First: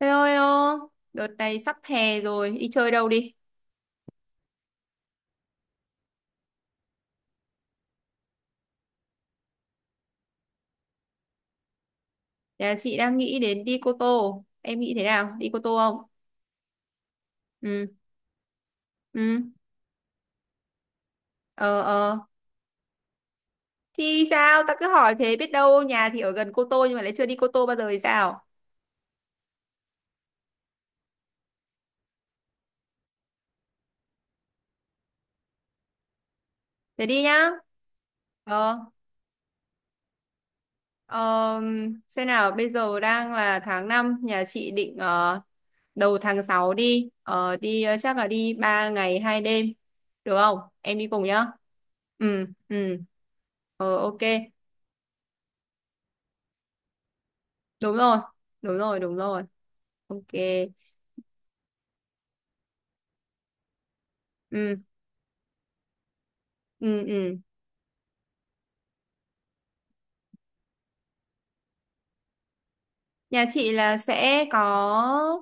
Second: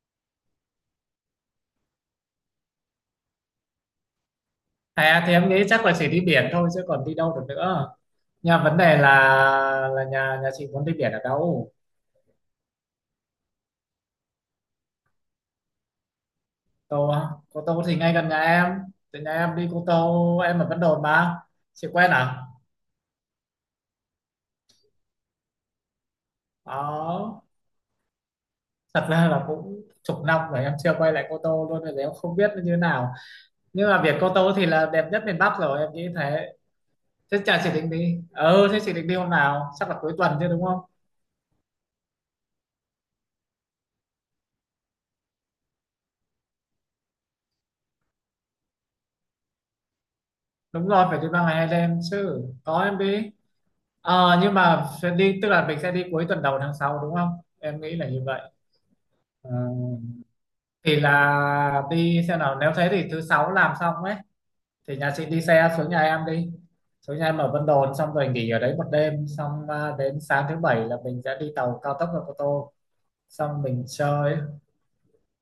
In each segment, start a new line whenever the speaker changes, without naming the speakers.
Thế thôi ô, đợt này sắp hè rồi, đi chơi đâu đi?
À thì em nghĩ chắc là chỉ đi biển thôi, chứ còn đi đâu được nữa. Nhà vấn đề là nhà nhà chị muốn đi biển ở đâu?
Nhà chị đang nghĩ đến đi Cô Tô, em nghĩ thế nào? Đi Cô Tô không?
Tô á? Cô Tô
Ừ,
thì ngay gần nhà em. Từ nhà
ừ,
em đi Cô Tô, em ở Vân Đồn mà.
ờ,
Chị quen
ờ.
à?
Thì sao, ta cứ hỏi thế biết đâu nhà thì ở gần Cô Tô nhưng mà lại chưa đi
Đó.
Cô Tô bao giờ thì sao?
Thật ra là cũng chục năm rồi em chưa quay lại Cô Tô luôn rồi, em không biết nó như thế nào. Nhưng mà biển Cô Tô thì là đẹp nhất miền Bắc rồi, em nghĩ thế.
Thế đi
Thế
nhá.
chả chị định đi. Ừ,
Ờ,
thế chị định đi hôm nào? Chắc là cuối tuần chứ, đúng không?
ờ, xem nào, bây giờ đang là tháng năm, nhà chị định đầu tháng 6 đi, chắc là đi 3 ngày 2 đêm, được không?
Đúng
Em
rồi,
đi
phải
cùng
đi ba
nhá.
ngày hai đêm chứ.
Ừ,
Có
ừ.
em đi.
Ờ, ok.
Ờ, nhưng mà sẽ đi, tức là mình sẽ đi cuối tuần đầu tháng 6 đúng không? Em
Đúng
nghĩ là
rồi,
như vậy.
đúng rồi, đúng rồi.
Ờ,
Ok.
thì là đi, xem nào, nếu thế thì thứ sáu làm xong ấy
Ừ,
thì nhà chị đi xe xuống nhà em đi.
ừ,
Xuống nhà
ừ.
em ở Vân Đồn xong rồi nghỉ ở đấy một đêm xong đến sáng thứ bảy là mình sẽ đi tàu cao tốc ra Cô Tô,
Nhà
xong
chị
mình
là
chơi.
sẽ có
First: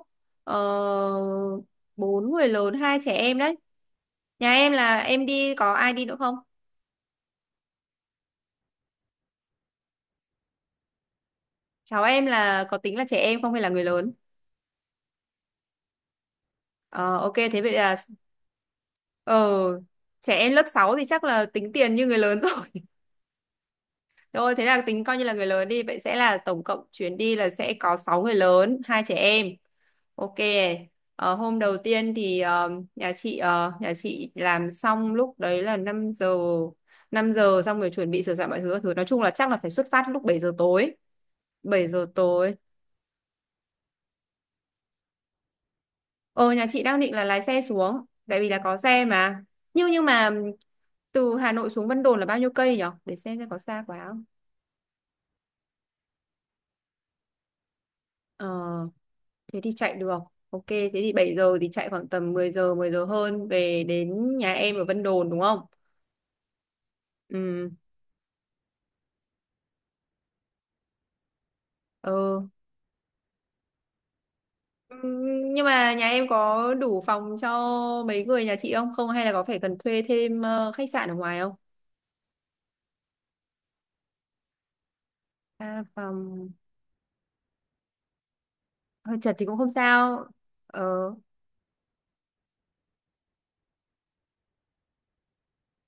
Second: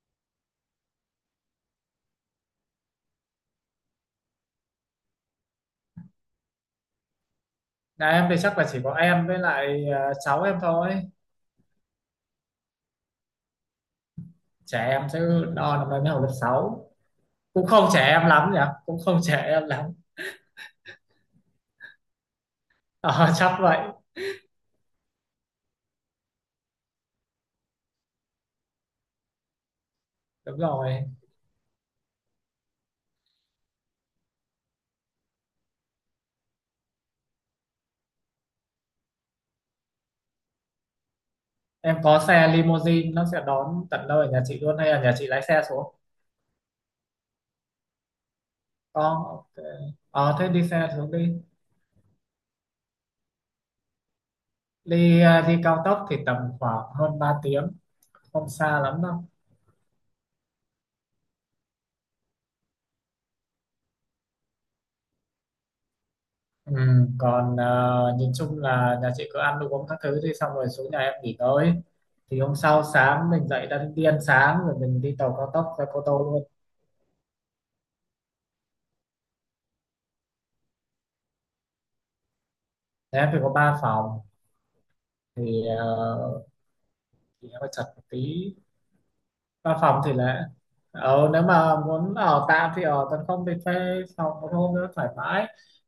uh, bốn người lớn, hai trẻ em đấy. Nhà em là em đi có ai đi nữa không?
Nhà em thì chắc là chỉ có em với lại cháu em thôi.
Cháu em là có tính là trẻ em không hay là người lớn?
Trẻ em chứ, đo năm nay mới học lớp sáu.
Ờ, ok, thế
Cũng
vậy
không
là.
trẻ em lắm nhỉ, cũng không trẻ
Ờ,
em lắm.
trẻ em lớp 6 thì chắc là tính tiền như người lớn rồi.
Ờ, chắc vậy.
Rồi thế là tính coi như là người lớn đi, vậy sẽ là tổng cộng chuyến đi là sẽ có 6 người lớn, hai trẻ em. Ok.
Đúng rồi.
Ờ, hôm đầu tiên thì nhà chị nhà chị làm xong lúc đấy là năm giờ, xong rồi chuẩn bị sửa soạn mọi thứ các thứ, nói chung là chắc là phải xuất phát lúc bảy giờ tối bảy
Em
giờ
có xe
tối
limousine, nó sẽ đón tận nơi ở nhà chị luôn hay là nhà chị lái xe xuống?
Ờ, nhà chị đang định là lái xe xuống tại vì là có xe
Có,
mà.
ok.
Nhưng mà
Ờ, thế đi xe xuống đi.
từ Hà Nội xuống Vân Đồn là bao nhiêu cây nhỉ, để xem có xa quá không.
Đi cao tốc thì tầm khoảng hơn 3 tiếng,
Ờ,
không xa lắm đâu.
thế thì chạy được. Ok, thế thì 7 giờ thì chạy khoảng tầm mười giờ hơn về đến nhà em ở Vân Đồn đúng không?
Ừ, còn
Ừ.
nhìn chung là nhà chị cứ ăn đồ uống các thứ đi xong rồi xuống nhà em nghỉ tới,
Ờ.
thì hôm sau sáng mình dậy đã, đi ăn sáng rồi mình đi tàu cao
Nhưng
tốc ra
mà
Cô
nhà
Tô
em
luôn.
có đủ phòng cho mấy người nhà chị không? Không hay là có phải cần thuê thêm khách sạn ở ngoài không?
Thế em phải có ba phòng thì
À,
uh,
phòng
thì em phải chật một tí.
hơi chật thì cũng không
Văn phòng thì
sao.
là,
Ờ,
ờ, nếu mà muốn ở tạm thì ở tấn, không thì thuê phòng một hôm nữa thoải mái,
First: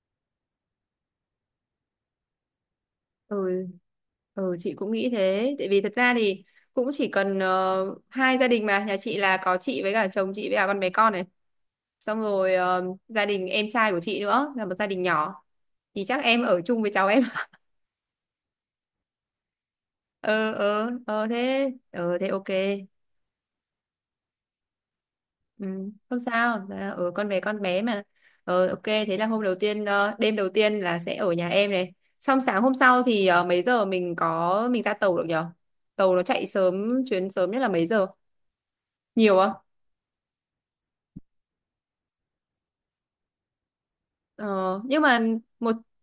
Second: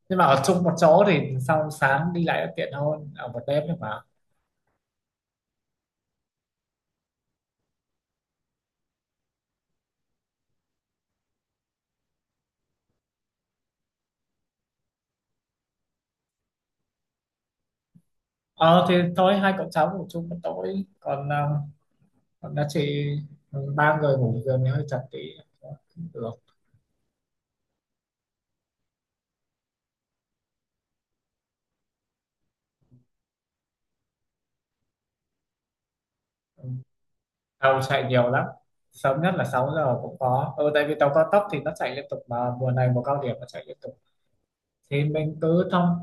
nhưng mà ở chung một chỗ thì sau sáng đi lại tiện hơn ở một đêm.
ừ,
Nhưng mà
ừ, chị cũng nghĩ thế. Tại vì thật ra thì cũng chỉ cần hai gia đình mà. Nhà chị là có chị với cả chồng chị với cả con bé con này. Xong rồi gia đình em trai của chị nữa là một gia đình nhỏ. Thì chắc em ở chung với cháu em.
ờ, thì thôi hai cậu cháu ngủ chung một
Ờ,
tối,
ờ, ờ
còn ờ,
thế. Ờ, thế ok.
còn đã chị, ừ, ba người ngủ giường thì hơi chật tí.
Ừ,
Cũng
không
được.
sao. Dạ, ừ, con bé mà. Ờ, ok, thế là hôm đầu tiên, đêm đầu tiên là sẽ ở nhà em này, xong sáng hôm sau thì mấy giờ mình ra tàu được nhở? Tàu nó chạy
Ừ.
sớm, chuyến sớm nhất là
Tàu
mấy
chạy
giờ?
nhiều lắm, sớm nhất
Nhiều
là
không?
6 giờ cũng có, ừ, tại vì tàu cao tốc thì nó chạy liên tục mà, mùa này mùa cao điểm nó chạy liên tục
Ờ, nhưng
thì
mà
mình cứ
một
thông.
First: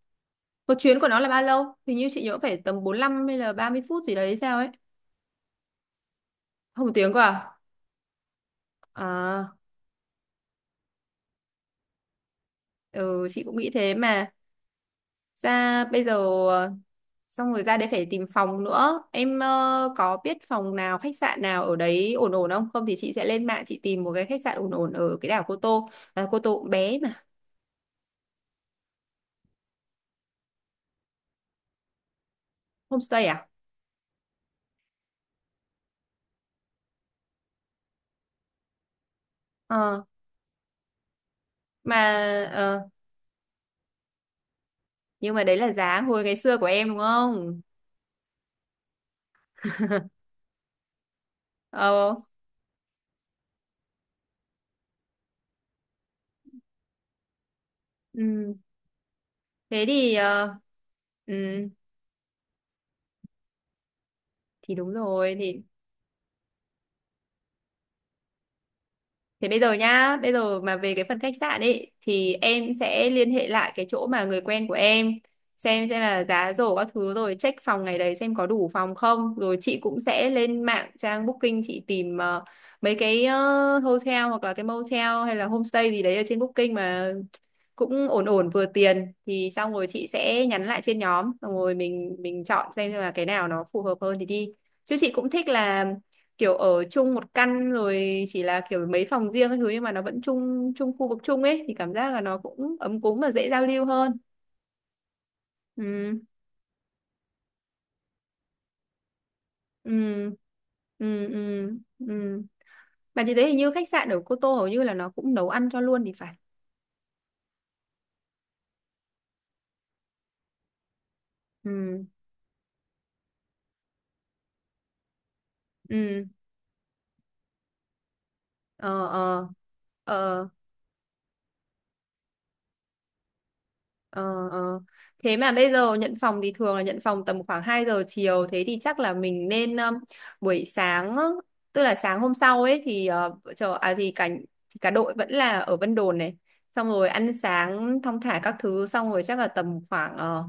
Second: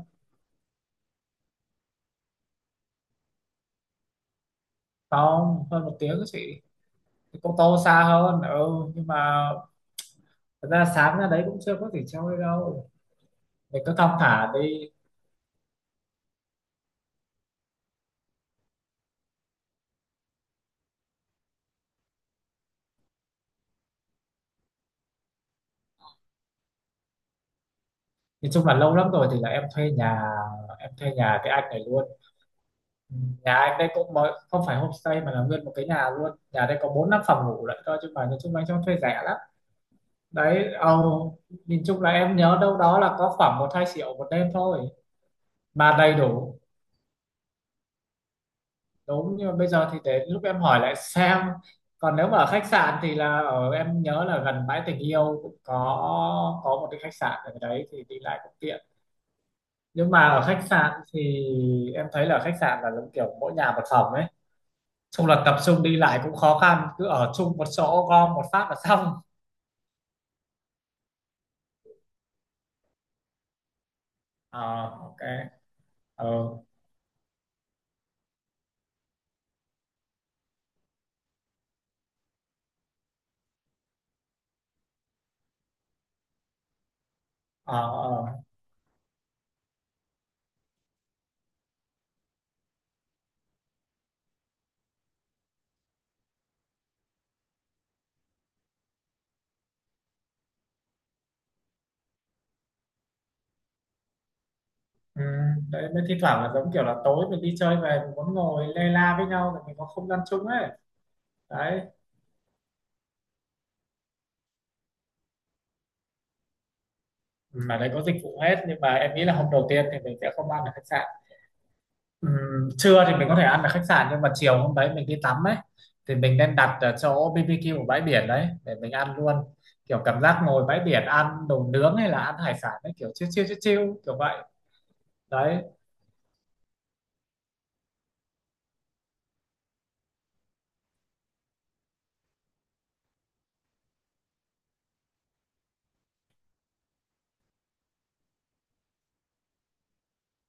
một chuyến của nó là bao lâu? Hình như chị nhớ phải tầm 45 hay là 30 phút gì đấy hay sao ấy.
Không, hơn một tiếng chị.
Không một tiếng cơ à,
Cô Tô xa hơn. Ừ, nhưng mà
à,
thật ra sáng ra đấy cũng chưa có gì chơi đâu,
ừ, chị cũng nghĩ
mình
thế
cứ thong
mà.
thả đi.
Ra bây giờ ờ, xong rồi ra đấy phải tìm phòng nữa. Em có biết phòng nào khách sạn nào ở đấy ổn ổn không? Không thì chị sẽ lên mạng chị tìm một cái khách sạn ổn ổn ở cái đảo Cô Tô. À, Cô Tô cũng bé mà.
Nói chung là lâu lắm rồi, thì là em thuê nhà, em thuê nhà cái anh này luôn. Ừ,
Homestay à.
nhà anh đây cũng mới, không phải homestay mà là nguyên một cái nhà luôn. Nhà đây có bốn năm phòng ngủ lại thôi chứ, mà nói chung là anh cho thuê rẻ lắm.
ờ
Đấy. Ồ, nhìn
mà
chung là em nhớ đâu
ờ,
đó là có khoảng một hai triệu một đêm thôi
nhưng mà đấy là
mà
giá
đầy
hồi ngày
đủ.
xưa của em đúng không?
Đúng, nhưng mà bây giờ thì đến lúc em hỏi lại xem.
Ờ.
Còn nếu mà ở khách sạn thì là ở, em nhớ là gần bãi tình yêu cũng có một cái khách sạn ở đấy thì đi lại cũng
Ừ.
tiện.
Thế
Nhưng
thì
mà ở
ờ,
khách sạn thì
ừ,
em thấy là khách sạn là giống kiểu mỗi nhà một phòng ấy,
thì đúng
chung
rồi
là tập
thì.
trung đi lại cũng khó khăn, cứ ở chung một chỗ gom một phát là xong.
Thế bây giờ nhá, bây giờ mà về cái phần khách sạn ấy thì em sẽ liên hệ lại cái chỗ mà người
Ờ,
quen của em,
ok.
xem là
Ờ,
giá rổ các thứ rồi check phòng ngày đấy xem có đủ phòng không. Rồi chị cũng sẽ lên mạng, trang Booking chị tìm mấy cái hotel hoặc là cái motel hay là homestay gì đấy ở trên Booking mà
ờ,
cũng ổn
ờ,
ổn vừa tiền, thì xong rồi chị sẽ nhắn lại trên nhóm, xong rồi mình chọn xem là cái nào nó phù hợp hơn thì đi. Chứ chị cũng thích là kiểu ở chung một căn rồi, chỉ là kiểu mấy phòng riêng các thứ nhưng mà nó vẫn chung chung khu vực chung ấy, thì cảm giác là nó cũng ấm cúng và dễ giao lưu hơn.
ừ. Đấy, mới thi
Ừ,
thoảng là giống kiểu là tối mình đi chơi về mình muốn ngồi lê la với nhau để mình có không gian
ừ,
chung ấy.
ừ, ừ,
Đấy.
ừ. Mà chị thấy hình như khách sạn ở Cô Tô hầu như là nó cũng nấu ăn cho luôn thì phải.
Mà đấy có dịch vụ hết, nhưng mà em nghĩ là hôm đầu tiên thì mình sẽ không ăn ở khách sạn.
Ừ,
Trưa thì mình có thể ăn ở khách sạn, nhưng mà chiều hôm đấy mình đi tắm ấy thì
ừ,
mình nên đặt ở chỗ BBQ ở bãi biển đấy để mình
ờ,
ăn luôn.
ờ,
Kiểu cảm giác
ờ.
ngồi bãi biển ăn đồ nướng hay là ăn hải sản ấy, kiểu chill chill chill chill kiểu vậy.
Ờ, ờ. Thế mà
Đấy.
bây giờ nhận phòng thì thường là nhận phòng tầm khoảng 2 giờ chiều, thế thì chắc là mình nên buổi sáng á, tức là sáng hôm sau ấy thì ờ, vợ chờ à thì cả đội vẫn là ở Vân Đồn này, xong rồi ăn sáng thong thả các thứ, xong rồi chắc là tầm khoảng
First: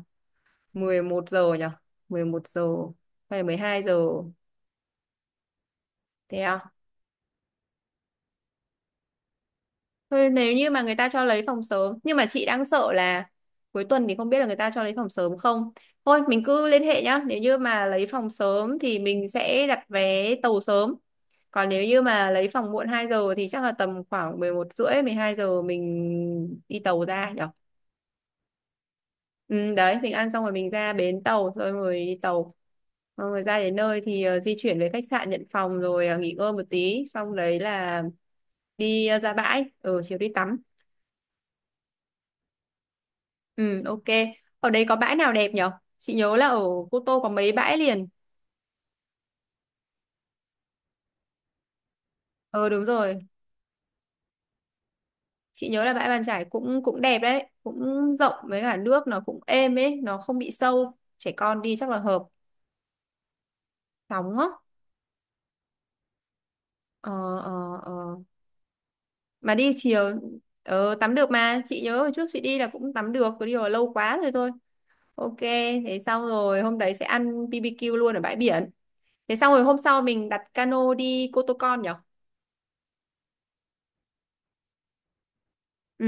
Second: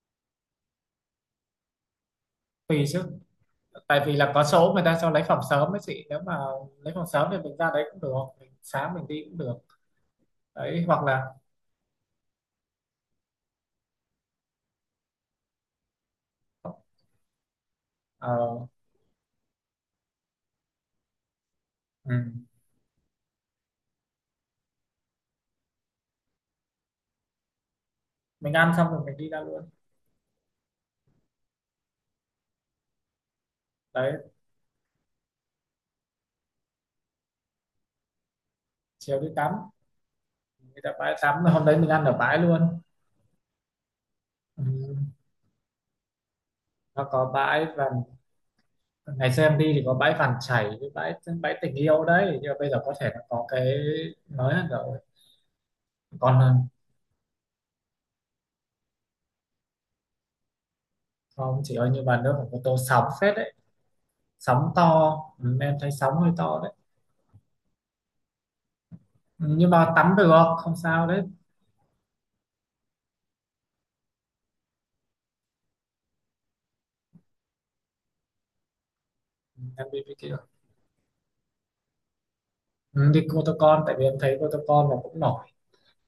11 giờ nhỉ. Mười một giờ
Tùy chứ,
hay 12
tại
giờ?
vì là có số người ta cho lấy phòng sớm ấy chị, nếu mà
Thế à?
lấy phòng sớm thì mình ra đấy cũng được, mình sáng mình đi cũng được.
Thôi nếu như mà
Đấy,
người
hoặc
ta
là,
cho lấy phòng sớm, nhưng mà chị đang sợ là cuối tuần thì không biết là người ta cho lấy phòng sớm không. Thôi mình cứ liên hệ nhá. Nếu như mà lấy phòng
ờ,
sớm thì mình sẽ đặt vé tàu sớm. Còn nếu như mà
ừm,
lấy phòng muộn 2 giờ thì chắc là tầm khoảng 11 rưỡi, 12 giờ mình đi tàu ra nhở.
mình ăn xong rồi mình đi ra luôn.
Ừ, đấy, mình ăn xong rồi mình ra bến tàu, Rồi rồi đi tàu, xong rồi ra đến nơi
Đấy,
thì di chuyển về khách sạn nhận phòng, rồi nghỉ ngơi một tí, xong đấy là đi
chiều đi
ra
tắm,
bãi. Ừ, chiều đi tắm.
người ta bãi tắm hôm đấy mình ăn ở bãi luôn.
Ừ, ok.
Ừ.
Ở đấy có bãi nào đẹp nhở? Chị nhớ là ở Cô
Nó
Tô có
có
mấy
bãi
bãi
và
liền.
ngày xưa em đi thì có bãi Vàng Chảy với bãi bãi tình yêu đấy, nhưng mà
Ờ,
bây giờ
đúng
có thể nó
rồi.
có cái mới hơn rồi.
Chị nhớ là bãi Bàn Chải
Còn
cũng cũng đẹp đấy, cũng rộng với cả nước nó cũng êm ấy, nó không bị sâu. Trẻ con
không
đi
chỉ
chắc
ơi
là
như bà
hợp.
nước của tô sóng phết đấy.
Sóng á.
Sóng to, ừ, em thấy sóng hơi to đấy.
Ờ, ờ, ờ.
Ừ,
Mà
nhưng
đi
mà
chiều
tắm được, không sao
tắm
đấy.
được mà, chị nhớ hồi trước chị đi là cũng tắm được, cứ đi là lâu quá rồi thôi. Ok, thế xong rồi hôm đấy sẽ ăn BBQ luôn ở bãi biển. Thế xong rồi
Ừ,
hôm
em đi
sau
đi
mình
kia,
đặt cano đi Cô Tô Con nhở?
ừ, đi Cô Tô Con, tại vì em thấy Cô Tô Con nó cũng nổi.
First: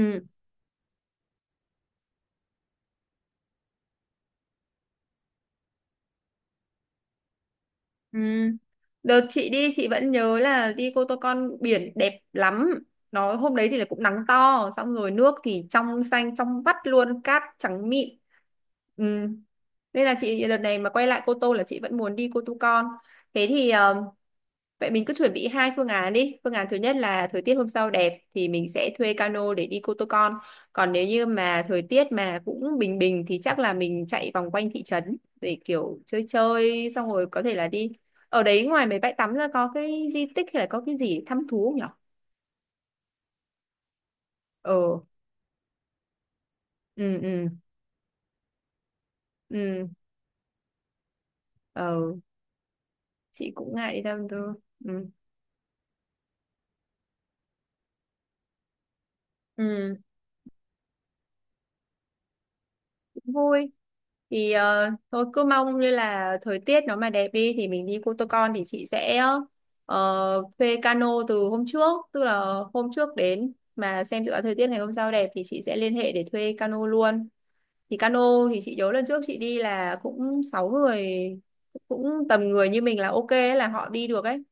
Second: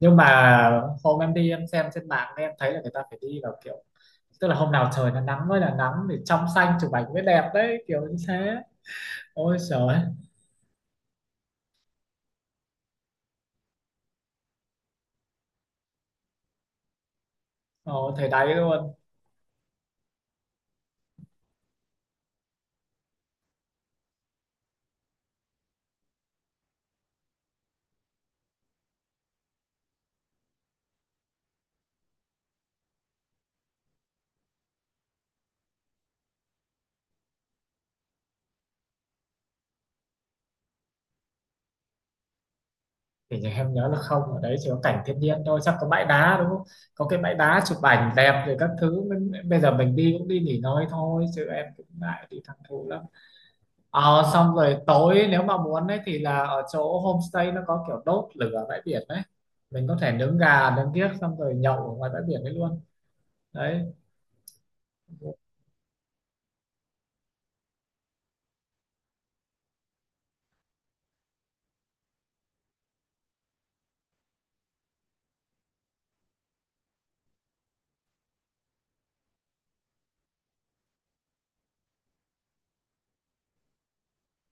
Nhưng mà hôm em đi em xem trên mạng em thấy là người ta phải đi vào kiểu, tức là hôm nào trời nó nắng mới là nắng thì trong xanh chụp ảnh mới đẹp đấy, kiểu như
Ừ.
thế.
Đợt chị
Ôi
đi chị
trời.
vẫn nhớ là đi Cô Tô Con biển đẹp lắm. Nó hôm đấy thì là cũng nắng to, xong rồi nước thì trong xanh trong vắt luôn, cát trắng mịn.
Ồ thời đấy luôn.
Ừ. Nên là chị đợt này mà quay lại Cô Tô là chị vẫn muốn đi Cô Tô Con. Thế thì vậy mình cứ chuẩn bị hai phương án đi. Phương án thứ nhất là thời tiết hôm sau đẹp thì mình sẽ thuê cano để đi Cô Tô Con. Còn nếu như mà thời tiết mà cũng bình bình thì chắc là mình chạy vòng quanh thị trấn để kiểu chơi chơi, xong rồi có thể là đi. Ở đấy ngoài mấy bãi tắm ra có cái di tích hay là có cái gì để thăm thú không nhở?
Thì nhà em nhớ là không, ở đấy chỉ có
Ờ,
cảnh thiên nhiên thôi, chắc có bãi đá đúng không, có
ừ,
cái bãi
ừ,
đá chụp ảnh đẹp rồi các thứ. Mình- bây giờ
ừ,
mình đi cũng đi nghỉ ngơi thôi chứ em cũng
ờ,
ngại đi thẳng thú lắm.
chị cũng ngại đi thăm
Ờ,
thú.
xong rồi
Ừ.
tối nếu mà muốn ấy thì là ở chỗ homestay nó có kiểu đốt lửa bãi biển đấy, mình
Ừ.
có thể nướng gà nướng kiếc xong rồi nhậu ở ngoài bãi biển đấy luôn.
Vui.
Đấy.
Thì thôi cứ mong như là thời tiết nó mà đẹp đi thì mình đi Cô Tô Con, thì chị sẽ thuê cano từ hôm trước, tức là hôm trước đến mà xem dự báo thời tiết ngày hôm sau đẹp thì chị sẽ liên hệ để thuê cano luôn. Thì cano thì chị nhớ lần trước chị đi là cũng sáu người, cũng tầm người như mình là ok ấy, là họ đi được ấy.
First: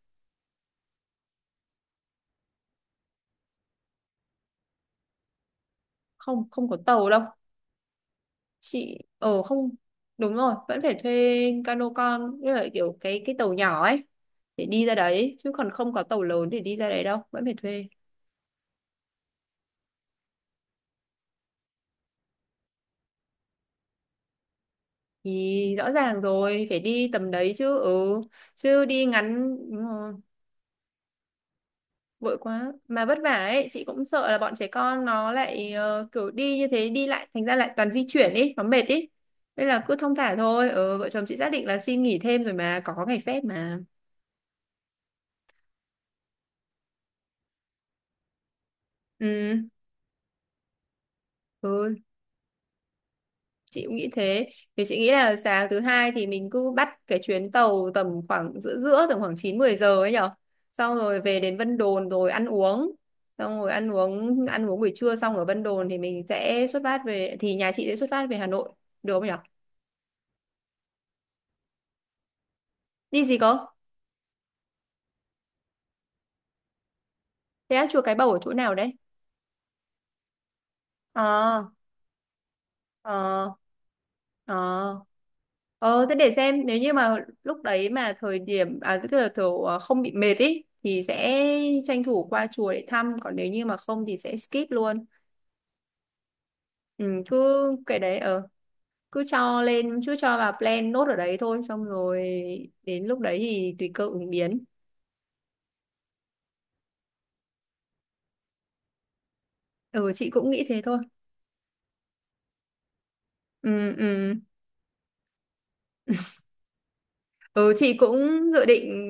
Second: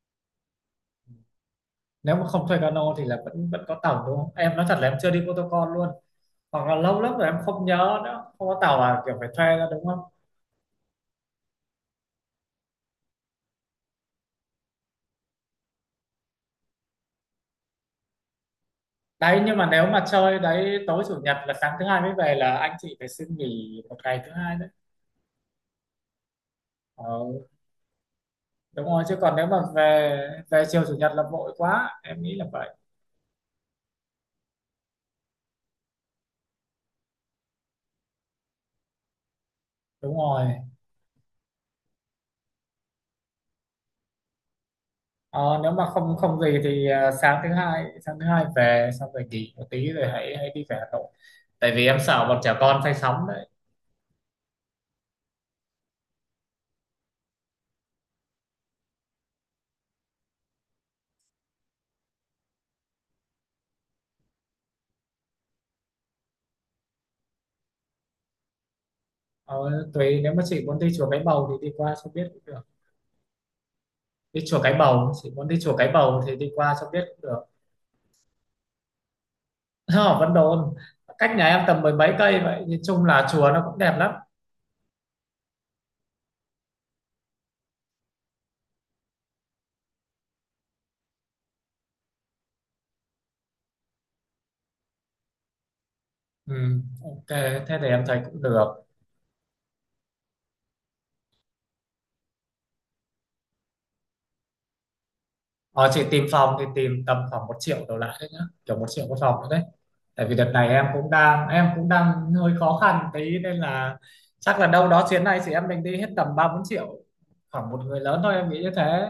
Nếu mà không thuê cano thì là vẫn vẫn có tàu đúng không? Em nói thật là em chưa đi Cô Tô Con luôn,
Không,
hoặc
không
là
có
lâu
tàu
lắm
đâu
rồi em không nhớ nữa. Không có tàu
chị.
là kiểu phải
Ờ
thuê ra
Không,
đúng không?
đúng rồi, vẫn phải thuê cano con, như là kiểu cái tàu nhỏ ấy để đi ra đấy, chứ còn không có tàu lớn để đi ra đấy đâu, vẫn phải thuê.
Đấy, nhưng mà nếu mà chơi đấy tối chủ nhật là sáng thứ hai mới về, là anh chị phải xin nghỉ một ngày thứ hai đấy.
Thì rõ ràng rồi, phải đi tầm
Ờ,
đấy chứ. Ừ, chứ
đúng rồi,
đi
chứ còn nếu
ngắn
mà
đúng rồi,
về, về chiều chủ nhật là vội quá, em nghĩ
vội
là
quá
vậy.
mà vất vả ấy. Chị cũng sợ là bọn trẻ con nó lại kiểu đi như thế, đi lại thành ra lại toàn di chuyển ý, nó mệt ý. Nên là cứ thong
Đúng
thả
rồi.
thôi. Ừ, vợ chồng chị xác định là xin nghỉ thêm rồi mà, có ngày phép mà.
Ờ, nếu mà không không gì thì sáng thứ hai, sáng thứ hai về xong rồi nghỉ
Ừ,
một tí rồi hãy hãy đi về Hà Nội, tại vì
ừ,
em sợ bọn trẻ con say sóng đấy.
chị cũng nghĩ thế. Thì chị nghĩ là sáng thứ hai thì mình cứ bắt cái chuyến tàu tầm khoảng giữa giữa tầm khoảng 9 10 giờ ấy nhở, xong rồi về đến Vân Đồn rồi ăn uống, xong rồi ăn uống buổi trưa xong ở Vân Đồn thì mình sẽ xuất phát về, thì nhà chị sẽ xuất phát về Hà Nội, được không nhở?
Ờ, tùy, nếu mà chị muốn đi chùa Cái Bầu thì đi qua cho biết cũng được.
Đi gì cơ?
Đi chùa Cái Bầu, chị muốn đi chùa Cái Bầu thì đi qua cho biết cũng được.
Thế á, chùa Cái Bầu ở chỗ nào đấy?
Ở Vân Đồn, cách nhà em
À.
tầm mười mấy cây vậy, nhìn chung là
Ờ,
chùa nó cũng đẹp lắm.
ờ, ờ thế để xem, nếu như mà lúc đấy mà thời điểm à, tức là kiểu không bị mệt ý thì sẽ tranh thủ qua chùa để thăm, còn nếu như mà không thì sẽ skip luôn.
Ừ,
Ừ,
ok,
cứ
thế thì
cái
em
đấy
thấy cũng
ờ,
được.
cứ cho lên, cứ cho vào plan nốt ở đấy thôi, xong rồi đến lúc đấy thì tùy cơ ứng biến.
Ờ, chị tìm phòng thì tìm tầm khoảng một triệu đổ lại đấy nhá, kiểu một triệu một phòng nữa đấy.
Ừ,
Tại
chị
vì đợt
cũng nghĩ
này
thế
em
thôi.
cũng đang, em cũng đang hơi khó khăn tí nên
Ừ,
là
ừ.
chắc là đâu đó chuyến này chị em mình đi hết tầm ba bốn triệu khoảng
Ừ,
một
chị
người lớn thôi, em
cũng
nghĩ
dự
như
định
thế.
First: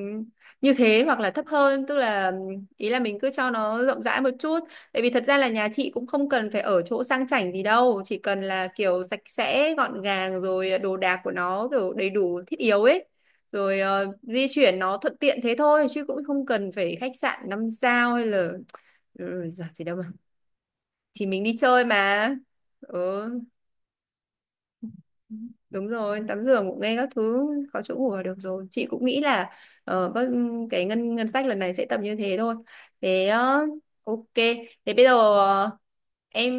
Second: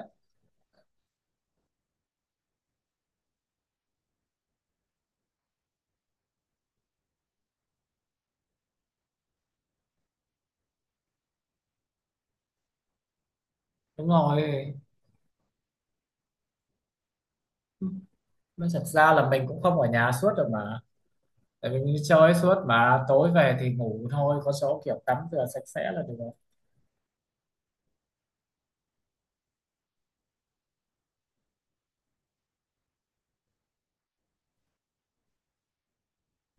như thế, hoặc là thấp hơn. Tức là ý là mình cứ cho nó rộng rãi một chút, tại vì thật ra là nhà chị cũng không cần phải ở chỗ sang chảnh gì đâu, chỉ cần là kiểu sạch sẽ gọn gàng rồi đồ đạc của nó kiểu đầy đủ thiết yếu ấy, rồi
Đúng rồi.
di chuyển nó thuận tiện thế thôi, chứ cũng không cần phải khách sạn năm sao hay là.
Nói thật ra là mình
Ừ,
cũng
giật
không
gì
ở
đâu mà,
nhà suốt rồi mà,
thì mình đi
tại vì
chơi
mình đi
mà.
chơi suốt mà
Ừ,
tối về thì ngủ thôi, có số kiểu tắm rửa sạch
đúng
sẽ là được
rồi,
rồi.
tắm giường cũng nghe các thứ, có chỗ ngủ là được rồi. Chị cũng nghĩ là ờ, bất- cái ngân ngân sách lần này sẽ tầm như thế thôi. Thế ok. Thế bây giờ em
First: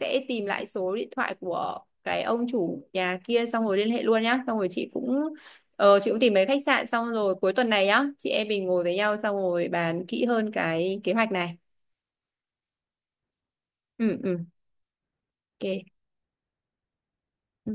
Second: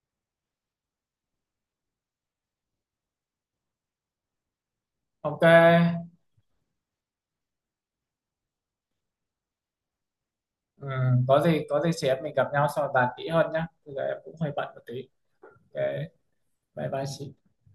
sẽ tìm lại số điện thoại của cái ông chủ nhà kia xong rồi liên hệ luôn nhá. Xong rồi chị cũng
Ok.
chị cũng tìm mấy khách sạn, xong rồi cuối tuần này nhá, chị em mình ngồi với nhau xong rồi bàn kỹ hơn
Ừ,
cái kế hoạch
có
này.
gì có gì chị em mình gặp nhau sau bàn kỹ hơn nhá, bây giờ em
Ừ,
cũng
ừ.
hơi bận một tí. Ok,
Ok.
bye bye chị.
Ừ.